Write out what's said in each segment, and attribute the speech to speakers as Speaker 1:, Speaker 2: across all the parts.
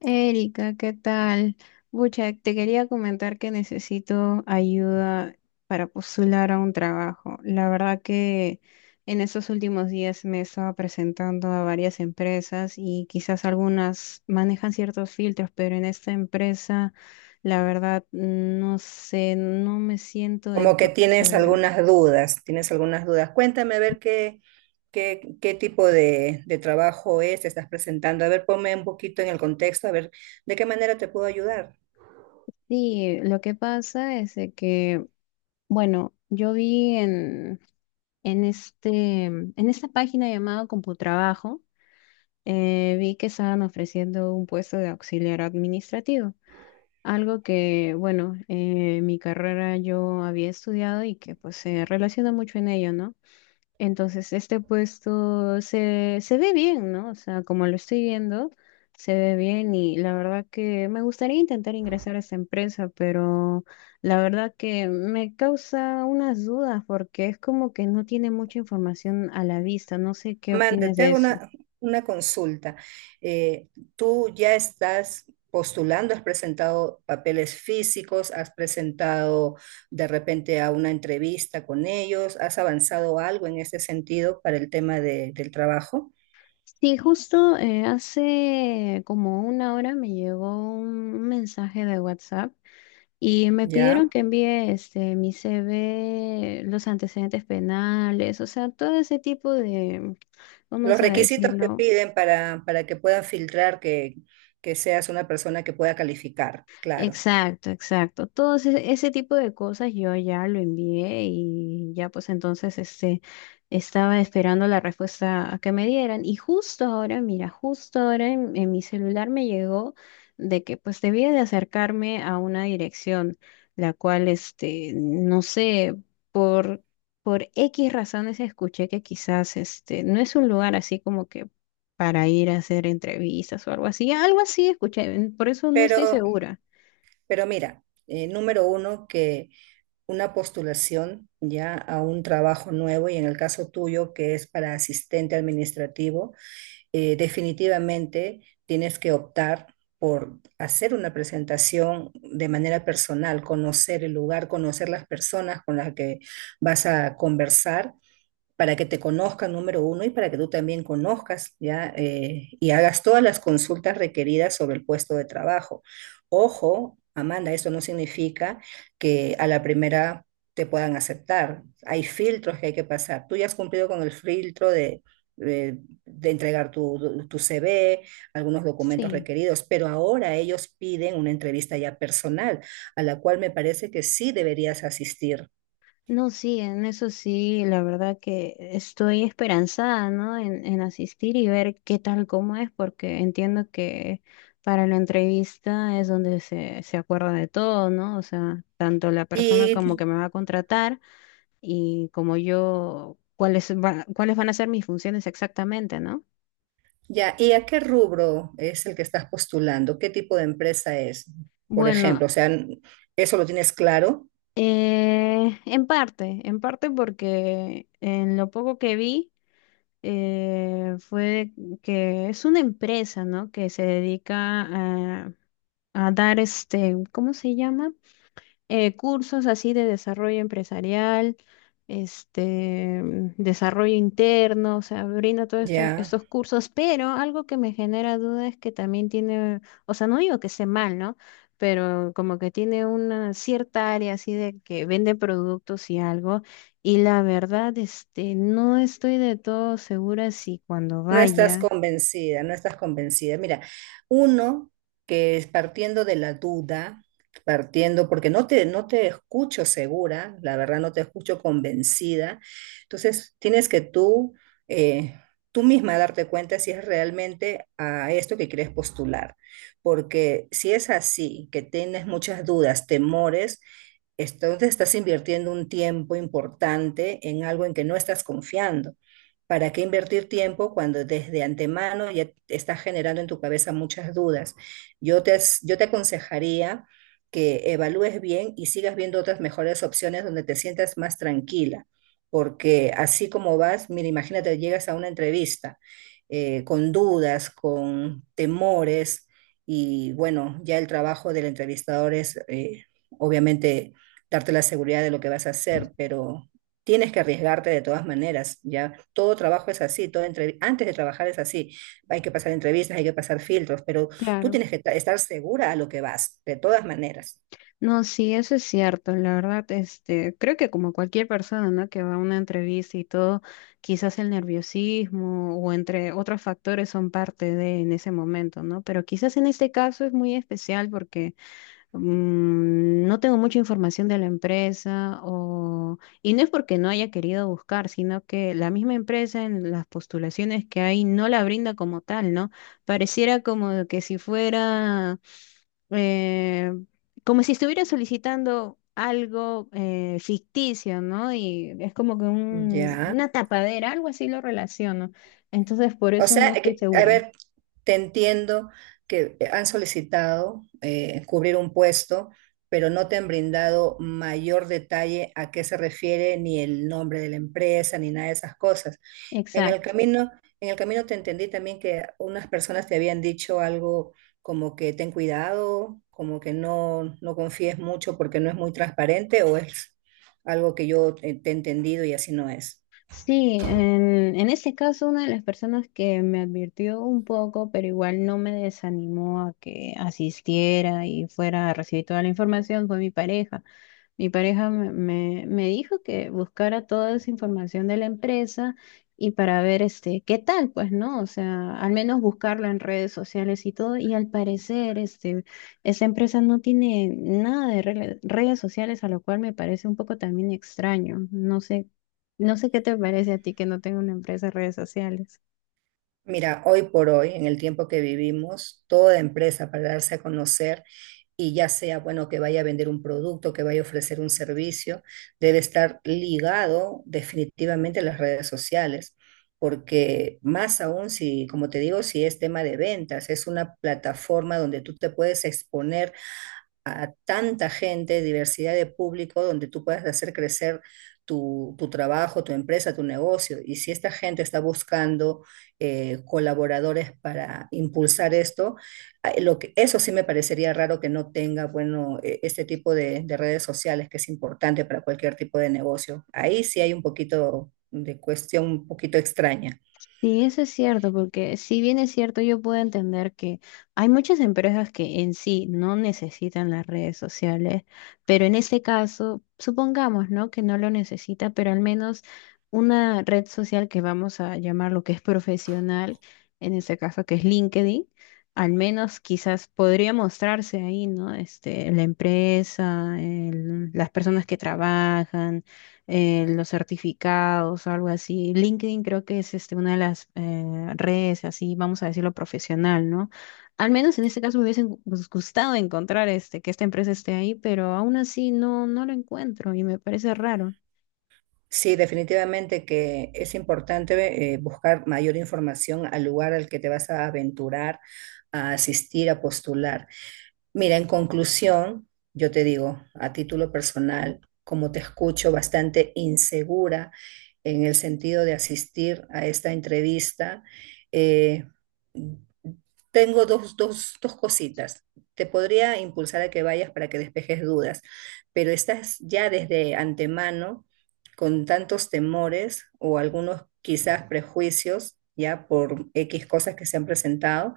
Speaker 1: Erika, ¿qué tal? Bucha, te quería comentar que necesito ayuda para postular a un trabajo. La verdad que en estos últimos días me he estado presentando a varias empresas y quizás algunas manejan ciertos filtros, pero en esta empresa, la verdad, no sé, no me siento del
Speaker 2: Como que
Speaker 1: todo
Speaker 2: tienes
Speaker 1: segura.
Speaker 2: algunas dudas, tienes algunas dudas. Cuéntame a ver qué tipo de trabajo es, te estás presentando. A ver, ponme un poquito en el contexto, a ver de qué manera te puedo ayudar.
Speaker 1: Sí, lo que pasa es de que, bueno, yo vi. En esta página llamada CompuTrabajo, vi que estaban ofreciendo un puesto de auxiliar administrativo, algo que, bueno, mi carrera yo había estudiado y que pues se relaciona mucho en ello, ¿no? Entonces, este puesto se ve bien, ¿no? O sea, como lo estoy viendo, se ve bien y la verdad que me gustaría intentar ingresar a esta empresa, pero la verdad que me causa unas dudas porque es como que no tiene mucha información a la vista. No sé qué
Speaker 2: Amanda,
Speaker 1: opinas
Speaker 2: te
Speaker 1: de
Speaker 2: hago
Speaker 1: eso.
Speaker 2: una consulta. Eh, ¿Tú ya estás postulando? ¿Has presentado papeles físicos? ¿Has presentado de repente a una entrevista con ellos? ¿Has avanzado algo en ese sentido para el tema del trabajo?
Speaker 1: Sí, justo hace como una hora me llegó un mensaje de WhatsApp. Y me pidieron
Speaker 2: ¿Ya?
Speaker 1: que envíe este, mi CV, los antecedentes penales, o sea, todo ese tipo de,
Speaker 2: Los
Speaker 1: vamos a
Speaker 2: requisitos que
Speaker 1: decirlo.
Speaker 2: piden para que puedan filtrar que seas una persona que pueda calificar, claro.
Speaker 1: Exacto, exacto. Todo ese tipo de cosas yo ya lo envié y ya pues entonces este estaba esperando la respuesta a que me dieran y justo ahora, mira, justo ahora en mi celular me llegó de que pues debía de acercarme a una dirección la cual este no sé por por X razones escuché que quizás este no es un lugar así como que para ir a hacer entrevistas o algo así escuché, por eso no estoy
Speaker 2: Pero,
Speaker 1: segura.
Speaker 2: pero mira, número uno, que una postulación ya a un trabajo nuevo y en el caso tuyo, que es para asistente administrativo, definitivamente tienes que optar por hacer una presentación de manera personal, conocer el lugar, conocer las personas con las que vas a conversar para que te conozcan, número uno, y para que tú también conozcas, ¿ya? Y hagas todas las consultas requeridas sobre el puesto de trabajo. Ojo, Amanda, eso no significa que a la primera te puedan aceptar. Hay filtros que hay que pasar. Tú ya has cumplido con el filtro de, de entregar tu CV, algunos documentos
Speaker 1: Sí,
Speaker 2: requeridos, pero ahora ellos piden una entrevista ya personal, a la cual me parece que sí deberías asistir.
Speaker 1: no, sí, en eso sí, la verdad que estoy esperanzada, ¿no? En asistir y ver qué tal, cómo es, porque entiendo que para la entrevista es donde se acuerda de todo, ¿no? O sea, tanto la persona como
Speaker 2: Y
Speaker 1: que me va a contratar y como yo, cuáles, cuáles van a ser mis funciones exactamente, ¿no?
Speaker 2: Ya, ¿y a qué rubro es el que estás postulando? ¿Qué tipo de empresa es, por
Speaker 1: Bueno,
Speaker 2: ejemplo? O sea, ¿eso lo tienes claro?
Speaker 1: en parte porque en lo poco que vi... fue que es una empresa, ¿no? Que se dedica a, a dar este, ¿cómo se llama? Cursos así de desarrollo empresarial, este, mm, desarrollo interno, o sea, brinda todos
Speaker 2: Ya.
Speaker 1: estos cursos, pero algo que me genera duda es que también tiene, o sea, no digo que esté mal, ¿no? Pero como que tiene una cierta área así de que vende productos y algo, y la verdad, este, no estoy de todo segura si cuando
Speaker 2: No estás
Speaker 1: vaya,
Speaker 2: convencida, no estás convencida. Mira, uno que es partiendo de la duda, partiendo, porque no te escucho segura, la verdad no te escucho convencida, entonces tienes que tú, eh, tú misma darte cuenta si es realmente a esto que quieres postular, porque si es así, que tienes muchas dudas, temores, entonces estás invirtiendo un tiempo importante en algo en que no estás confiando. ¿Para qué invertir tiempo cuando desde antemano ya estás generando en tu cabeza muchas dudas? Yo te aconsejaría que evalúes bien y sigas viendo otras mejores opciones donde te sientas más tranquila, porque así como vas, mira, imagínate, llegas a una entrevista con dudas, con temores y bueno, ya el trabajo del entrevistador es obviamente darte la seguridad de lo que vas a hacer, pero tienes que arriesgarte de todas maneras, ya. Todo trabajo es así, todo antes de trabajar es así. Hay que pasar entrevistas, hay que pasar filtros, pero tú
Speaker 1: claro.
Speaker 2: tienes que estar segura a lo que vas, de todas maneras.
Speaker 1: No, sí, eso es cierto, la verdad, este, creo que como cualquier persona, ¿no? que va a una entrevista y todo, quizás el nerviosismo o entre otros factores son parte de en ese momento, ¿no? Pero quizás en este caso es muy especial porque mm, no tengo mucha información de la empresa o... Y no es porque no haya querido buscar, sino que la misma empresa en las postulaciones que hay no la brinda como tal, ¿no? Pareciera como que si fuera... eh, como si estuviera solicitando algo ficticio, ¿no? Y es como que
Speaker 2: Ya.
Speaker 1: una tapadera, algo así lo relaciono. Entonces, por
Speaker 2: O
Speaker 1: eso no
Speaker 2: sea,
Speaker 1: estoy
Speaker 2: a
Speaker 1: segura.
Speaker 2: ver, te entiendo que han solicitado cubrir un puesto, pero no te han brindado mayor detalle a qué se refiere, ni el nombre de la empresa, ni nada de esas cosas. En el camino, en el camino te entendí también que unas personas te habían dicho algo como que ten cuidado, como que no, no confíes mucho porque no es muy transparente, o es algo que yo te he entendido y así no es.
Speaker 1: Sí, en ese caso una de las personas que me advirtió un poco, pero igual no me desanimó a que asistiera y fuera a recibir toda la información, fue mi pareja. Mi pareja me dijo que buscara toda esa información de la empresa y para ver este, qué tal, pues, ¿no? O sea, al menos buscarla en redes sociales y todo. Y al parecer, este, esa empresa no tiene nada de redes sociales, a lo cual me parece un poco también extraño. No sé, no sé qué te parece a ti que no tenga una empresa de redes sociales.
Speaker 2: Mira, hoy por hoy, en el tiempo que vivimos, toda empresa para darse a conocer y ya sea, bueno, que vaya a vender un producto, que vaya a ofrecer un servicio, debe estar ligado definitivamente a las redes sociales, porque más aún si, como te digo, si es tema de ventas, es una plataforma donde tú te puedes exponer a tanta gente, diversidad de público, donde tú puedas hacer crecer tu trabajo, tu empresa, tu negocio. Y si esta gente está buscando colaboradores para impulsar esto, ah, lo que, eso sí me parecería raro que no tenga, bueno, este tipo de redes sociales que es importante para cualquier tipo de negocio. Ahí sí hay un poquito de cuestión un poquito extraña.
Speaker 1: Sí, eso es cierto, porque si bien es cierto, yo puedo entender que hay muchas empresas que en sí no necesitan las redes sociales, pero en este caso, supongamos, ¿no? que no lo necesita, pero al menos una red social que vamos a llamar lo que es profesional, en este caso que es LinkedIn, al menos quizás podría mostrarse ahí, ¿no? Este, la empresa, las personas que trabajan los certificados o algo así. LinkedIn creo que es este, una de las redes, así vamos a decirlo, profesional, ¿no? Al menos en este caso me hubiese gustado encontrar este, que esta empresa esté ahí, pero aún así no, no lo encuentro y me parece raro.
Speaker 2: Sí, definitivamente que es importante buscar mayor información al lugar al que te vas a aventurar, a asistir, a postular. Mira, en conclusión, yo te digo, a título personal, como te escucho bastante insegura en el sentido de asistir a esta entrevista, eh, tengo dos cositas. Te podría impulsar a que vayas para que despejes dudas, pero estás ya desde antemano con tantos temores o algunos quizás prejuicios ya por X cosas que se han presentado.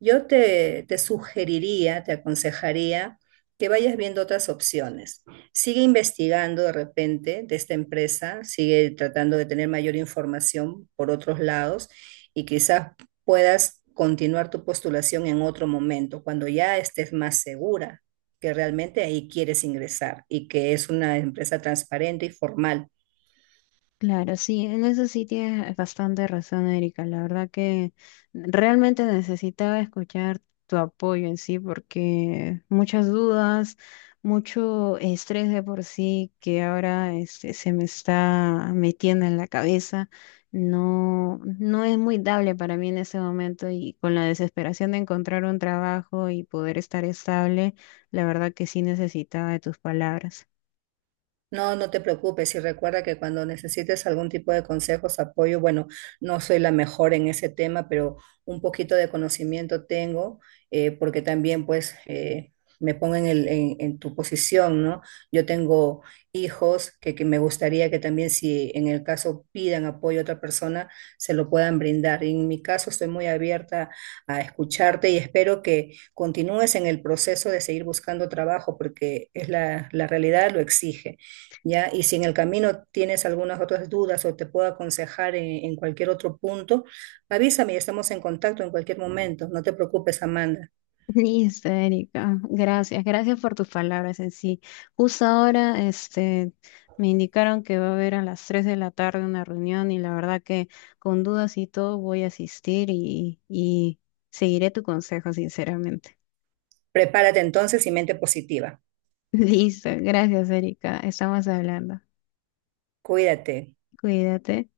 Speaker 2: Yo te sugeriría, te aconsejaría que vayas viendo otras opciones. Sigue investigando de repente de esta empresa, sigue tratando de tener mayor información por otros lados y quizás puedas continuar tu postulación en otro momento, cuando ya estés más segura que realmente ahí quieres ingresar y que es una empresa transparente y formal.
Speaker 1: Claro, sí, en eso sí tienes bastante razón, Erika. La verdad que realmente necesitaba escuchar tu apoyo en sí, porque muchas dudas, mucho estrés de por sí que ahora este, se me está metiendo en la cabeza, no, no es muy dable para mí en ese momento y con la desesperación de encontrar un trabajo y poder estar estable, la verdad que sí necesitaba de tus palabras.
Speaker 2: No, no te preocupes y recuerda que cuando necesites algún tipo de consejos, apoyo, bueno, no soy la mejor en ese tema, pero un poquito de conocimiento tengo, porque también pues me pongo en tu posición, ¿no? Yo tengo hijos que me gustaría que también si en el caso pidan apoyo a otra persona, se lo puedan brindar. Y en mi caso estoy muy abierta a escucharte y espero que continúes en el proceso de seguir buscando trabajo, porque es la realidad lo exige. ¿Ya? Y si en el camino tienes algunas otras dudas o te puedo aconsejar en cualquier otro punto, avísame y estamos en contacto en cualquier momento. No te preocupes, Amanda.
Speaker 1: Listo, Erika. Gracias, gracias por tus palabras en sí. Justo ahora, este, me indicaron que va a haber a las 3 de la tarde una reunión y la verdad que con dudas y todo voy a asistir y seguiré tu consejo, sinceramente.
Speaker 2: Prepárate entonces y mente positiva.
Speaker 1: Listo, gracias, Erika. Estamos hablando.
Speaker 2: Cuídate.
Speaker 1: Cuídate.